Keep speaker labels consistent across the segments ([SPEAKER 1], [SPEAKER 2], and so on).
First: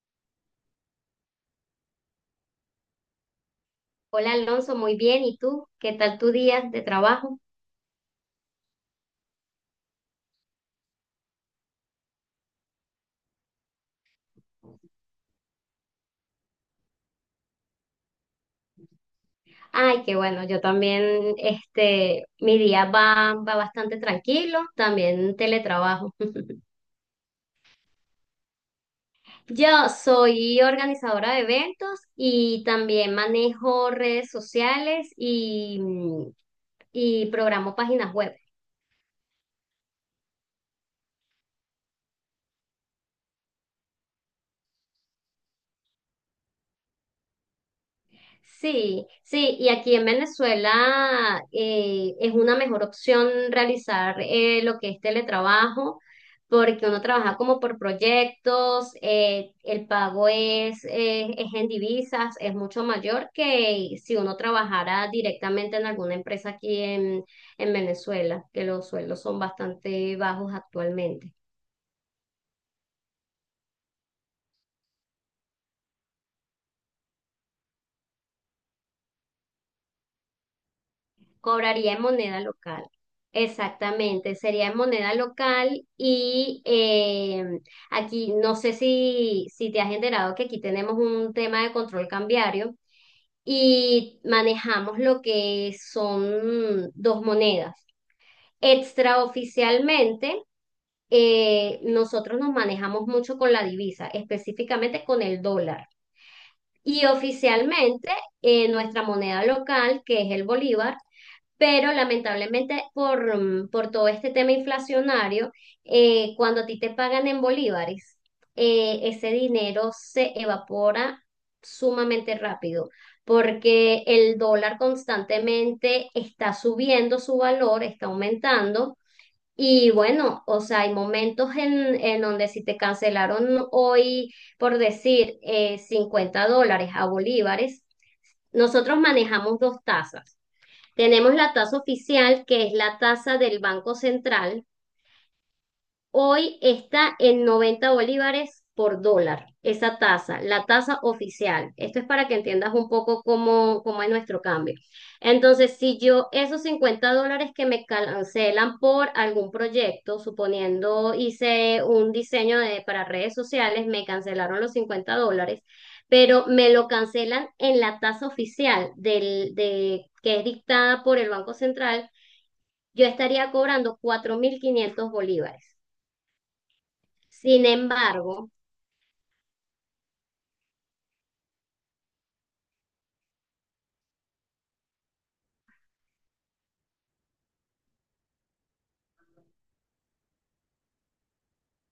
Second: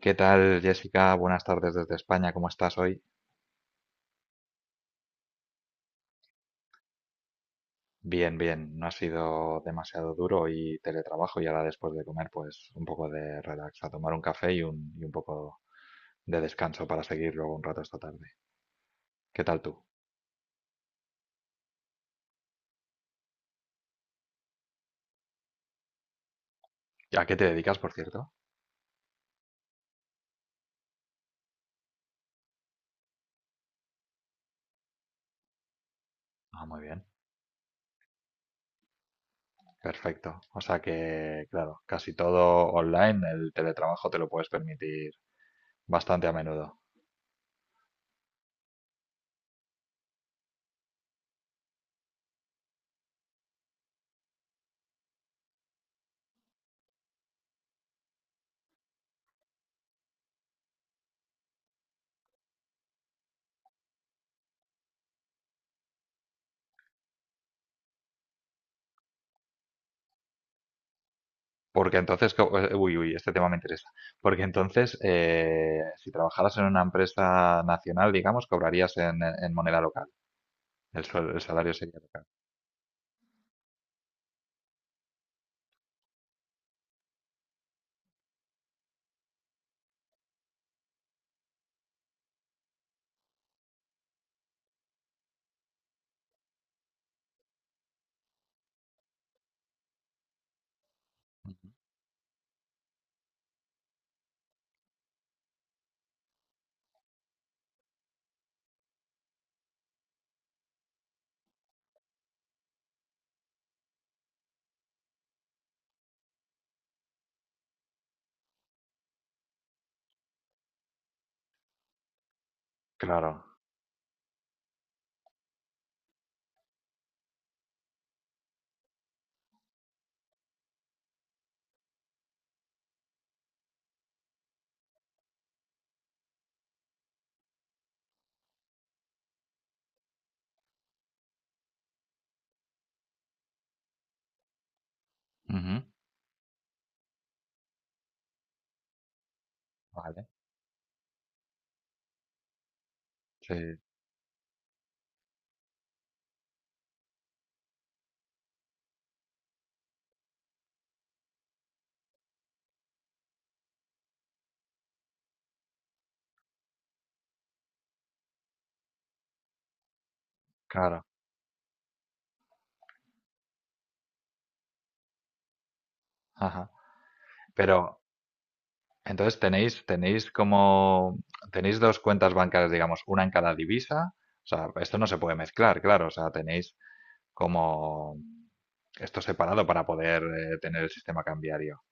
[SPEAKER 1] ¿Qué tal, Jessica? Buenas tardes desde España. ¿Cómo estás hoy?
[SPEAKER 2] Hola Alonso, muy bien. ¿Y tú? ¿Qué tal tu día de trabajo?
[SPEAKER 1] Bien, bien. No ha sido demasiado duro y teletrabajo y ahora después de comer, pues un poco de relax, a tomar un café y un poco de descanso para seguir luego un rato esta tarde. ¿Qué tal tú?
[SPEAKER 2] Ay, qué bueno, yo también, mi día va bastante tranquilo, también teletrabajo.
[SPEAKER 1] ¿A qué te dedicas, por cierto?
[SPEAKER 2] Yo soy organizadora de eventos y también manejo redes sociales y,
[SPEAKER 1] Ah, muy bien.
[SPEAKER 2] y programo páginas web.
[SPEAKER 1] Perfecto. O sea que, claro, casi todo online, el teletrabajo te lo puedes permitir bastante a menudo.
[SPEAKER 2] Sí, sí, y aquí en Venezuela es una mejor opción realizar lo que es teletrabajo, porque uno trabaja como por proyectos, el pago es en divisas, es mucho mayor que si uno trabajara directamente en alguna empresa aquí en Venezuela, que los sueldos son bastante bajos actualmente.
[SPEAKER 1] Uy, uy, este tema me interesa. Porque entonces, si trabajaras en una empresa nacional, digamos, cobrarías en moneda local. El salario
[SPEAKER 2] Cobraría
[SPEAKER 1] sería
[SPEAKER 2] en
[SPEAKER 1] local.
[SPEAKER 2] moneda local. Exactamente, sería en moneda local y aquí no sé si te has enterado que aquí tenemos un tema de control cambiario y manejamos lo que son dos monedas. Extraoficialmente, nosotros nos manejamos mucho con la divisa, específicamente con el dólar. Y oficialmente, nuestra moneda local, que es el bolívar, pero lamentablemente por todo este tema inflacionario, cuando a ti te pagan en bolívares, ese dinero se evapora sumamente rápido
[SPEAKER 1] Claro.
[SPEAKER 2] porque el dólar constantemente está subiendo su valor, está aumentando. Y bueno, o sea, hay momentos en donde si te cancelaron hoy, por decir, $50 a bolívares, nosotros manejamos dos tasas. Tenemos la tasa oficial, que es la tasa del Banco Central.
[SPEAKER 1] Ujú.
[SPEAKER 2] Hoy está en 90 bolívares por dólar, esa
[SPEAKER 1] Vale.
[SPEAKER 2] tasa, la tasa oficial. Esto es para que entiendas un poco
[SPEAKER 1] Sí,
[SPEAKER 2] cómo es nuestro cambio. Entonces, si yo esos $50 que me cancelan por algún proyecto, suponiendo hice un diseño para redes sociales, me cancelaron los $50 pero me lo cancelan en la tasa oficial que es dictada
[SPEAKER 1] claro.
[SPEAKER 2] por el Banco Central, yo estaría cobrando 4.500 bolívares.
[SPEAKER 1] Ajá.
[SPEAKER 2] Sin
[SPEAKER 1] Pero
[SPEAKER 2] embargo,
[SPEAKER 1] entonces tenéis como, tenéis dos cuentas bancarias, digamos, una en cada divisa. O sea, esto no se puede mezclar, claro. O sea, tenéis como esto separado para poder tener el sistema cambiario.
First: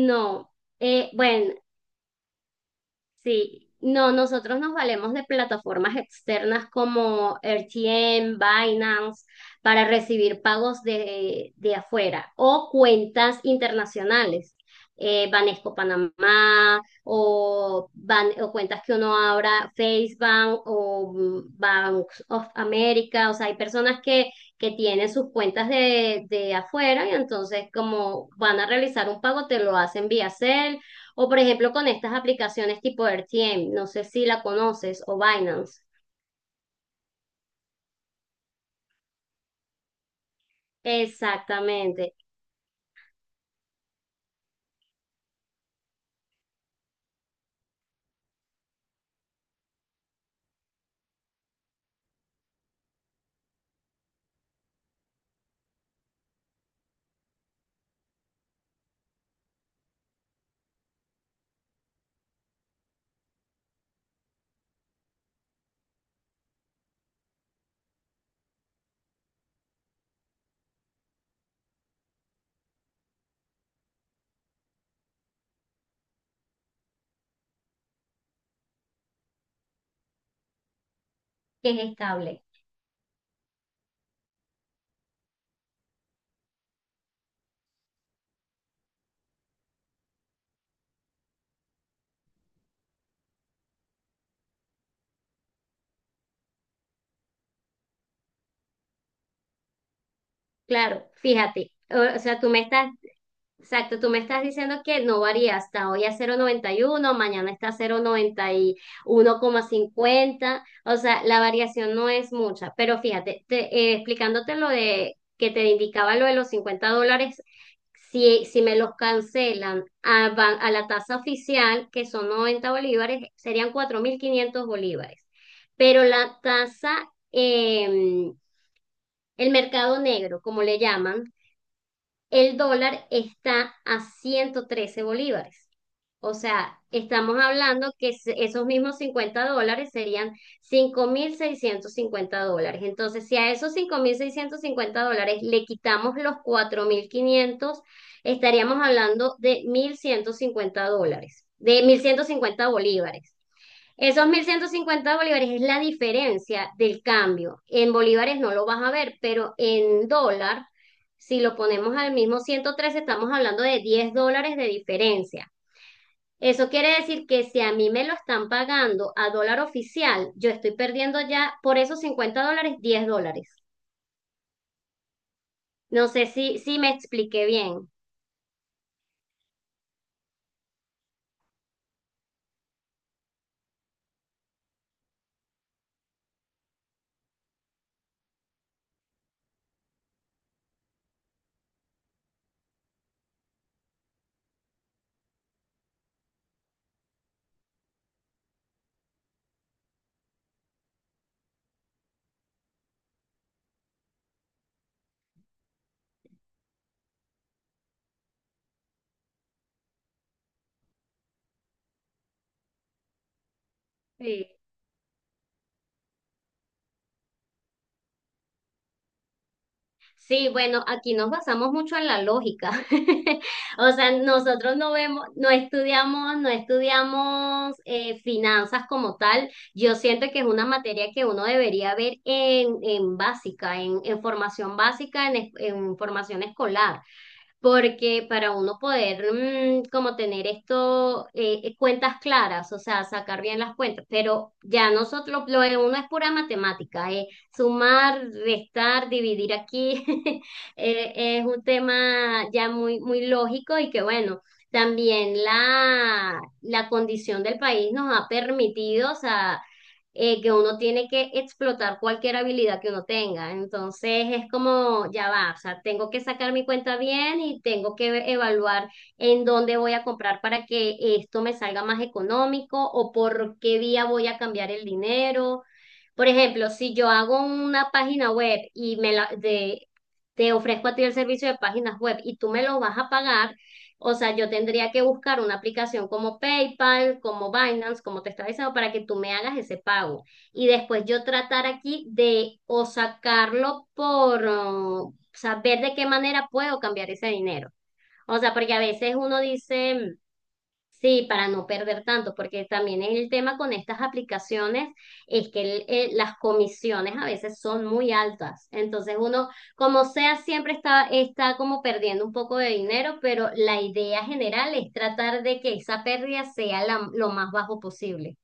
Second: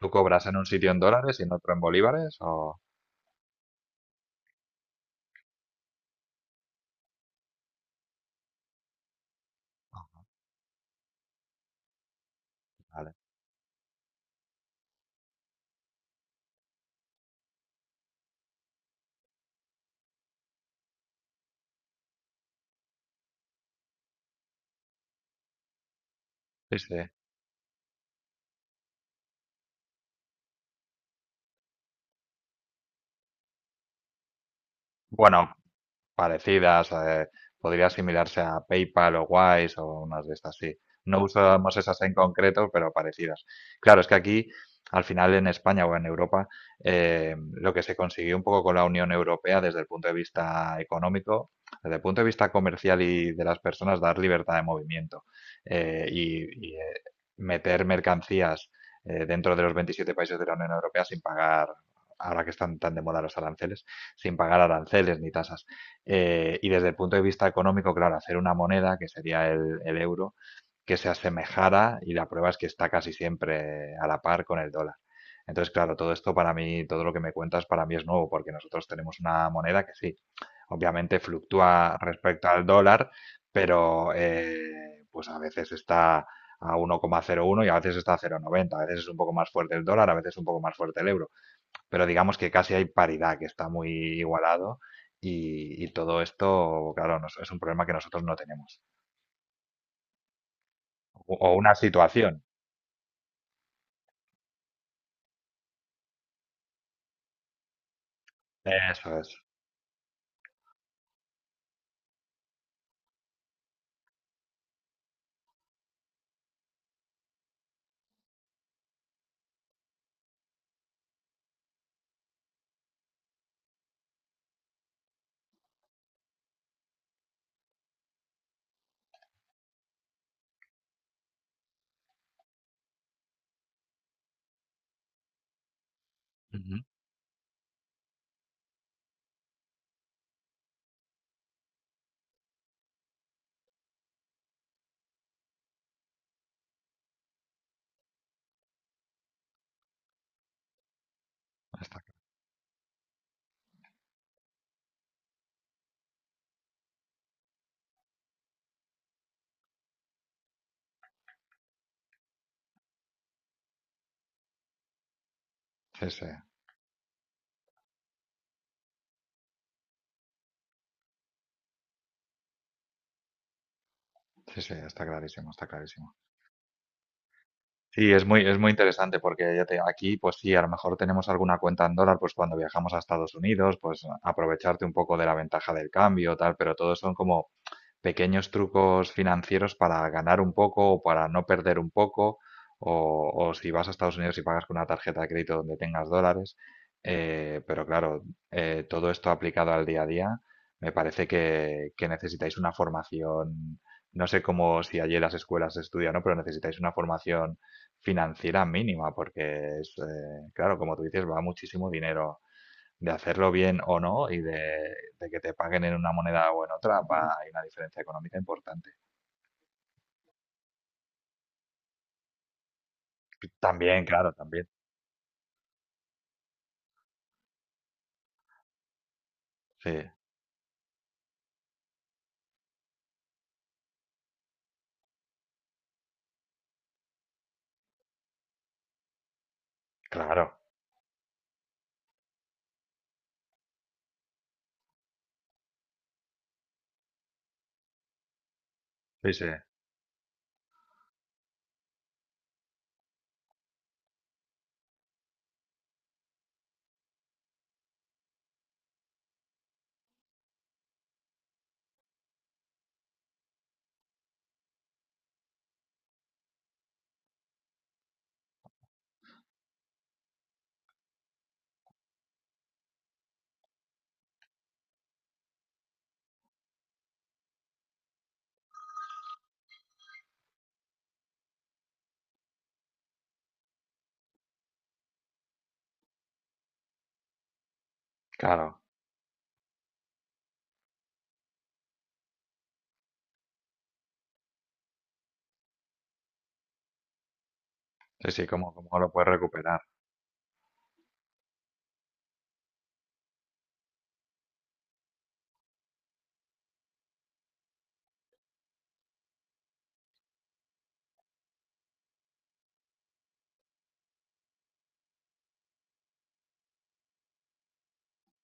[SPEAKER 1] ¿Tú cobras en un sitio en
[SPEAKER 2] eh,
[SPEAKER 1] dólares y en
[SPEAKER 2] bueno,
[SPEAKER 1] otro en bolívares? O...
[SPEAKER 2] sí, no, nosotros nos valemos de plataformas externas como RTM, Binance, para recibir pagos de afuera o
[SPEAKER 1] Vale.
[SPEAKER 2] cuentas internacionales, Banesco Panamá o cuentas que uno abra, FaceBank o Banks of America. O sea, hay personas que tienen sus cuentas de
[SPEAKER 1] Sí, sí.
[SPEAKER 2] afuera y entonces, como van a realizar un pago, te lo hacen vía Zelle o por ejemplo con estas aplicaciones tipo R T m, no sé si la conoces, o
[SPEAKER 1] Bueno,
[SPEAKER 2] Binance.
[SPEAKER 1] parecidas, podría asimilarse a PayPal o Wise o unas de estas, sí. No usamos esas en
[SPEAKER 2] Exactamente,
[SPEAKER 1] concreto, pero parecidas. Claro, es que aquí, al final en España o en Europa, lo que se consiguió un poco con la Unión Europea desde el punto de vista económico, desde el punto de vista comercial y de las personas, dar libertad de movimiento eh, y, y, eh, meter mercancías dentro de los 27 países de la Unión Europea sin pagar, ahora que están tan de moda los aranceles, sin pagar aranceles ni tasas. Y desde el punto de vista económico, claro, hacer una moneda, que sería el euro, que se asemejara, y la prueba es que está casi siempre a la par con el dólar. Entonces, claro, todo esto para mí, todo lo que me cuentas para mí es nuevo, porque nosotros tenemos una moneda que sí, obviamente
[SPEAKER 2] que es
[SPEAKER 1] fluctúa
[SPEAKER 2] estable.
[SPEAKER 1] respecto al dólar, pero pues a veces está a 1,01 y a veces está a 0,90, a veces es un poco más fuerte el dólar, a veces un poco más fuerte el euro. Pero digamos que casi hay paridad, que está muy igualado y todo esto, claro, nos- es un problema que nosotros no tenemos.
[SPEAKER 2] Claro,
[SPEAKER 1] O
[SPEAKER 2] fíjate.
[SPEAKER 1] una
[SPEAKER 2] O sea,
[SPEAKER 1] situación.
[SPEAKER 2] tú me estás Exacto, tú me estás diciendo que no varía, hasta hoy a 0,91, mañana está a cero coma noventa y
[SPEAKER 1] Eso es.
[SPEAKER 2] uno coma cincuenta. O sea, la variación no es mucha, pero fíjate, explicándote lo de que te indicaba lo de los $50, si me los cancelan a la tasa oficial, que son 90 bolívares, serían 4.500 bolívares, pero la tasa, em, el mercado negro, como le llaman, el dólar está a 113 bolívares. O sea,
[SPEAKER 1] Ujú,
[SPEAKER 2] estamos hablando que esos mismos $50 serían $5.650. Entonces, si a esos $5.650 le quitamos los 4.500, estaríamos hablando de $1.150, de mil
[SPEAKER 1] está-
[SPEAKER 2] ciento cincuenta bolívares. Esos 1.150 bolívares es la diferencia del cambio. En bolívares no lo vas a ver, pero en dólar, si lo ponemos al mismo 113, estamos hablando de $10 de diferencia.
[SPEAKER 1] sí, sí,
[SPEAKER 2] Eso quiere decir que si a mí me lo están pagando a dólar oficial, yo estoy perdiendo ya por esos $50 $10.
[SPEAKER 1] sí, sí, está clarísimo, está
[SPEAKER 2] No
[SPEAKER 1] clarísimo.
[SPEAKER 2] sé si me expliqué bien.
[SPEAKER 1] Sí, es muy interesante porque ya te, aquí, pues sí, a lo mejor tenemos alguna cuenta en dólar, pues cuando viajamos a Estados Unidos, pues aprovecharte un poco de la ventaja del cambio, tal, pero todo son como pequeños trucos financieros para ganar un poco o para no perder un poco, o si vas a Estados Unidos y pagas con una tarjeta de crédito donde tengas dólares. Pero claro, todo esto aplicado al día a día, me parece que necesitáis una formación, no sé cómo si allí en las escuelas se estudia, ¿no? Pero necesitáis una formación financiera mínima, porque es, claro, como tú dices, va muchísimo dinero de hacerlo bien o no y de que te paguen en una moneda o en otra, va, hay una diferencia económica importante.
[SPEAKER 2] Sí, bueno, aquí nos basamos mucho en la lógica. O
[SPEAKER 1] También,
[SPEAKER 2] sea,
[SPEAKER 1] claro, también.
[SPEAKER 2] nosotros no vemos, no estudiamos finanzas como tal.
[SPEAKER 1] Sí,
[SPEAKER 2] Yo siento que es una materia que uno debería ver en básica, en formación básica, en formación escolar, porque para uno poder como tener
[SPEAKER 1] claro.
[SPEAKER 2] esto, cuentas claras, o sea, sacar bien las cuentas, pero ya nosotros, lo de uno es pura matemática, sumar, restar,
[SPEAKER 1] Sí, sí,
[SPEAKER 2] dividir aquí, eh, es un tema ya muy, muy lógico y que bueno. También la condición del país nos ha permitido, o sea, que uno tiene que explotar cualquier habilidad que uno tenga. Entonces es como, ya va, o sea, tengo que sacar mi cuenta bien y tengo que evaluar en dónde voy a comprar para que esto me salga más económico, o por qué vía voy a cambiar el dinero. Por ejemplo, si yo hago una página web y te ofrezco a ti el servicio de páginas web y tú me lo vas a pagar, o sea, yo tendría que buscar una aplicación como PayPal, como Binance, como te estaba diciendo,
[SPEAKER 1] claro.
[SPEAKER 2] para que tú me hagas ese pago. Y después yo tratar aquí de o sacarlo por saber de qué manera puedo cambiar ese dinero.
[SPEAKER 1] Sí,
[SPEAKER 2] O
[SPEAKER 1] sí,
[SPEAKER 2] sea,
[SPEAKER 1] ¿cómo,
[SPEAKER 2] porque a
[SPEAKER 1] cómo lo
[SPEAKER 2] veces
[SPEAKER 1] puedes
[SPEAKER 2] uno
[SPEAKER 1] recuperar?
[SPEAKER 2] dice... Sí, para no perder tanto, porque también el tema con estas aplicaciones es que las comisiones a veces son muy altas. Entonces uno, como sea, siempre está como perdiendo un poco de dinero, pero la idea general es tratar de que esa pérdida sea lo más bajo posible.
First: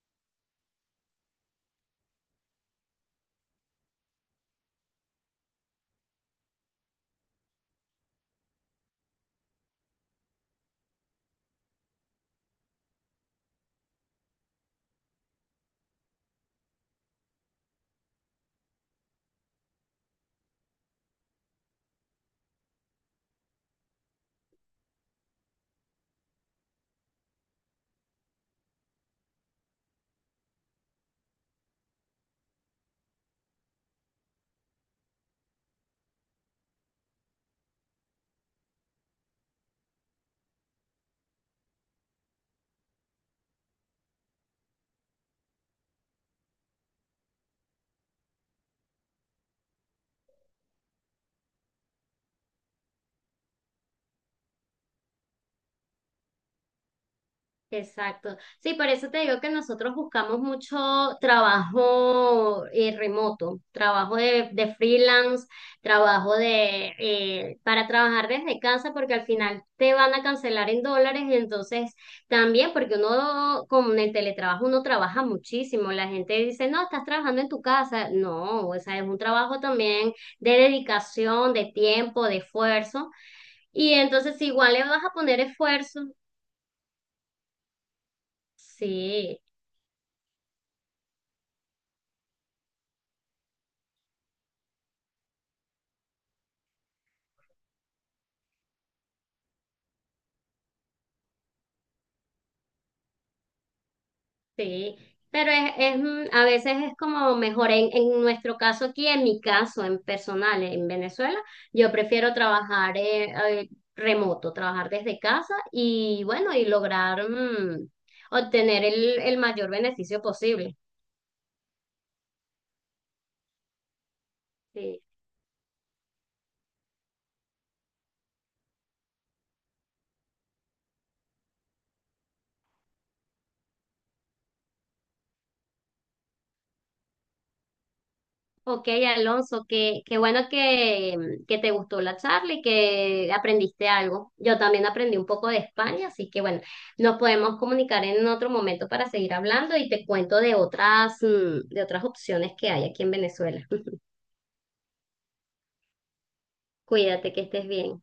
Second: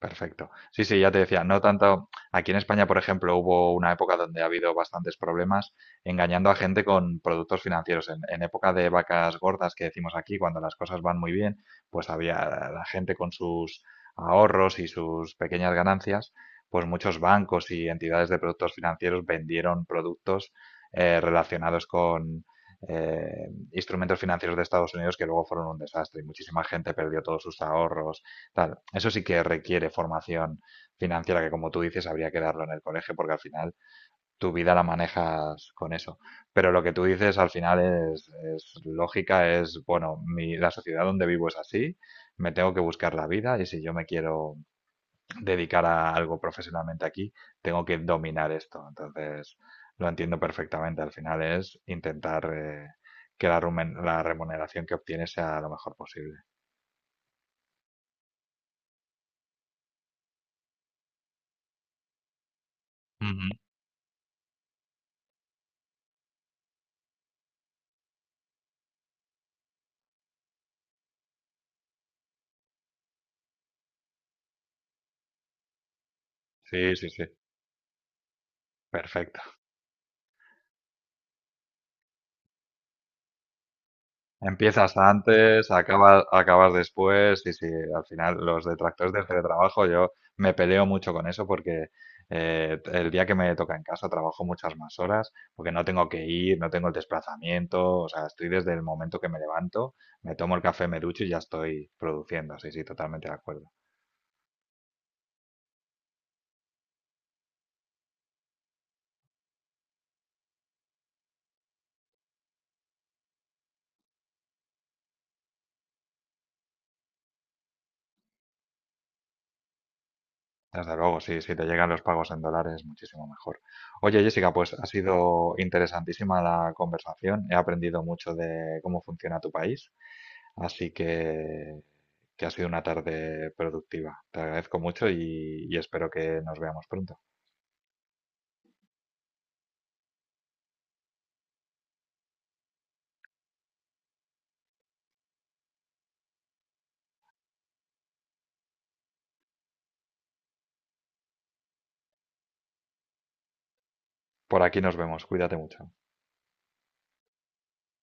[SPEAKER 1] Perfecto. Sí, sí, ya te decía, no tanto. Aquí en España, por ejemplo, hubo una época donde ha habido bastantes problemas engañando a gente con productos financieros. En época de vacas gordas que decimos aquí, cuando las cosas van muy bien, pues había la gente con sus ahorros y sus pequeñas ganancias, pues muchos bancos y entidades de productos financieros vendieron productos relacionados con instrumentos financieros de Estados Unidos que luego fueron un desastre y muchísima gente perdió todos sus ahorros. Claro, eso sí que requiere formación financiera que, como tú dices, habría que darlo en el colegio porque al final tu vida la manejas con eso. Pero lo que tú dices al final es, es lógica, es, bueno, mi, la sociedad donde vivo es así, me tengo que buscar la vida, y si yo me quiero dedicar a algo profesionalmente aquí, tengo que dominar esto. Entonces, lo entiendo perfectamente. Al final es intentar que la remuneración que obtienes sea lo mejor posible.
[SPEAKER 2] Exacto. Sí, por eso te digo que nosotros buscamos mucho trabajo
[SPEAKER 1] Ujú.
[SPEAKER 2] remoto, trabajo de freelance, trabajo de para trabajar desde casa, porque al final te van a cancelar en dólares, y entonces también, porque uno con el teletrabajo uno trabaja muchísimo. La gente dice, no,
[SPEAKER 1] Sí,
[SPEAKER 2] estás
[SPEAKER 1] sí, sí.
[SPEAKER 2] trabajando en tu casa. No, o sea, es un
[SPEAKER 1] Perfecto.
[SPEAKER 2] trabajo también de dedicación, de tiempo, de esfuerzo. Y entonces igual le
[SPEAKER 1] Empiezas
[SPEAKER 2] vas a poner
[SPEAKER 1] antes,
[SPEAKER 2] esfuerzo.
[SPEAKER 1] acabas después, y sí, al final los detractores del
[SPEAKER 2] Sí,
[SPEAKER 1] teletrabajo, yo me peleo mucho con eso porque el día que me toca en casa trabajo muchas más horas porque no tengo que ir, no tengo el desplazamiento, o sea, estoy desde el momento que me levanto, me tomo el café, me ducho y ya estoy produciendo, sí, sí, totalmente de acuerdo.
[SPEAKER 2] sí, pero a veces es como mejor en nuestro caso aquí, en mi caso, en personal, en Venezuela, yo prefiero trabajar eh, remoto, trabajar desde casa y bueno, y lograr obtener el mayor beneficio posible.
[SPEAKER 1] Desde luego, sí, si te llegan los pagos en dólares, muchísimo mejor. Oye, Jessica, pues ha
[SPEAKER 2] Sí.
[SPEAKER 1] sido interesantísima la conversación. He aprendido mucho de cómo funciona tu país, así que ha sido una tarde productiva. Te agradezco mucho y espero que nos veamos pronto.
[SPEAKER 2] Ok, Alonso, qué bueno que te gustó la charla y que aprendiste algo. Yo también aprendí un poco de España, así que bueno, nos podemos comunicar en otro momento para seguir hablando y te cuento de otras opciones que hay aquí en Venezuela.
[SPEAKER 1] Por aquí nos vemos. Cuídate mucho.
[SPEAKER 2] Cuídate, que estés bien.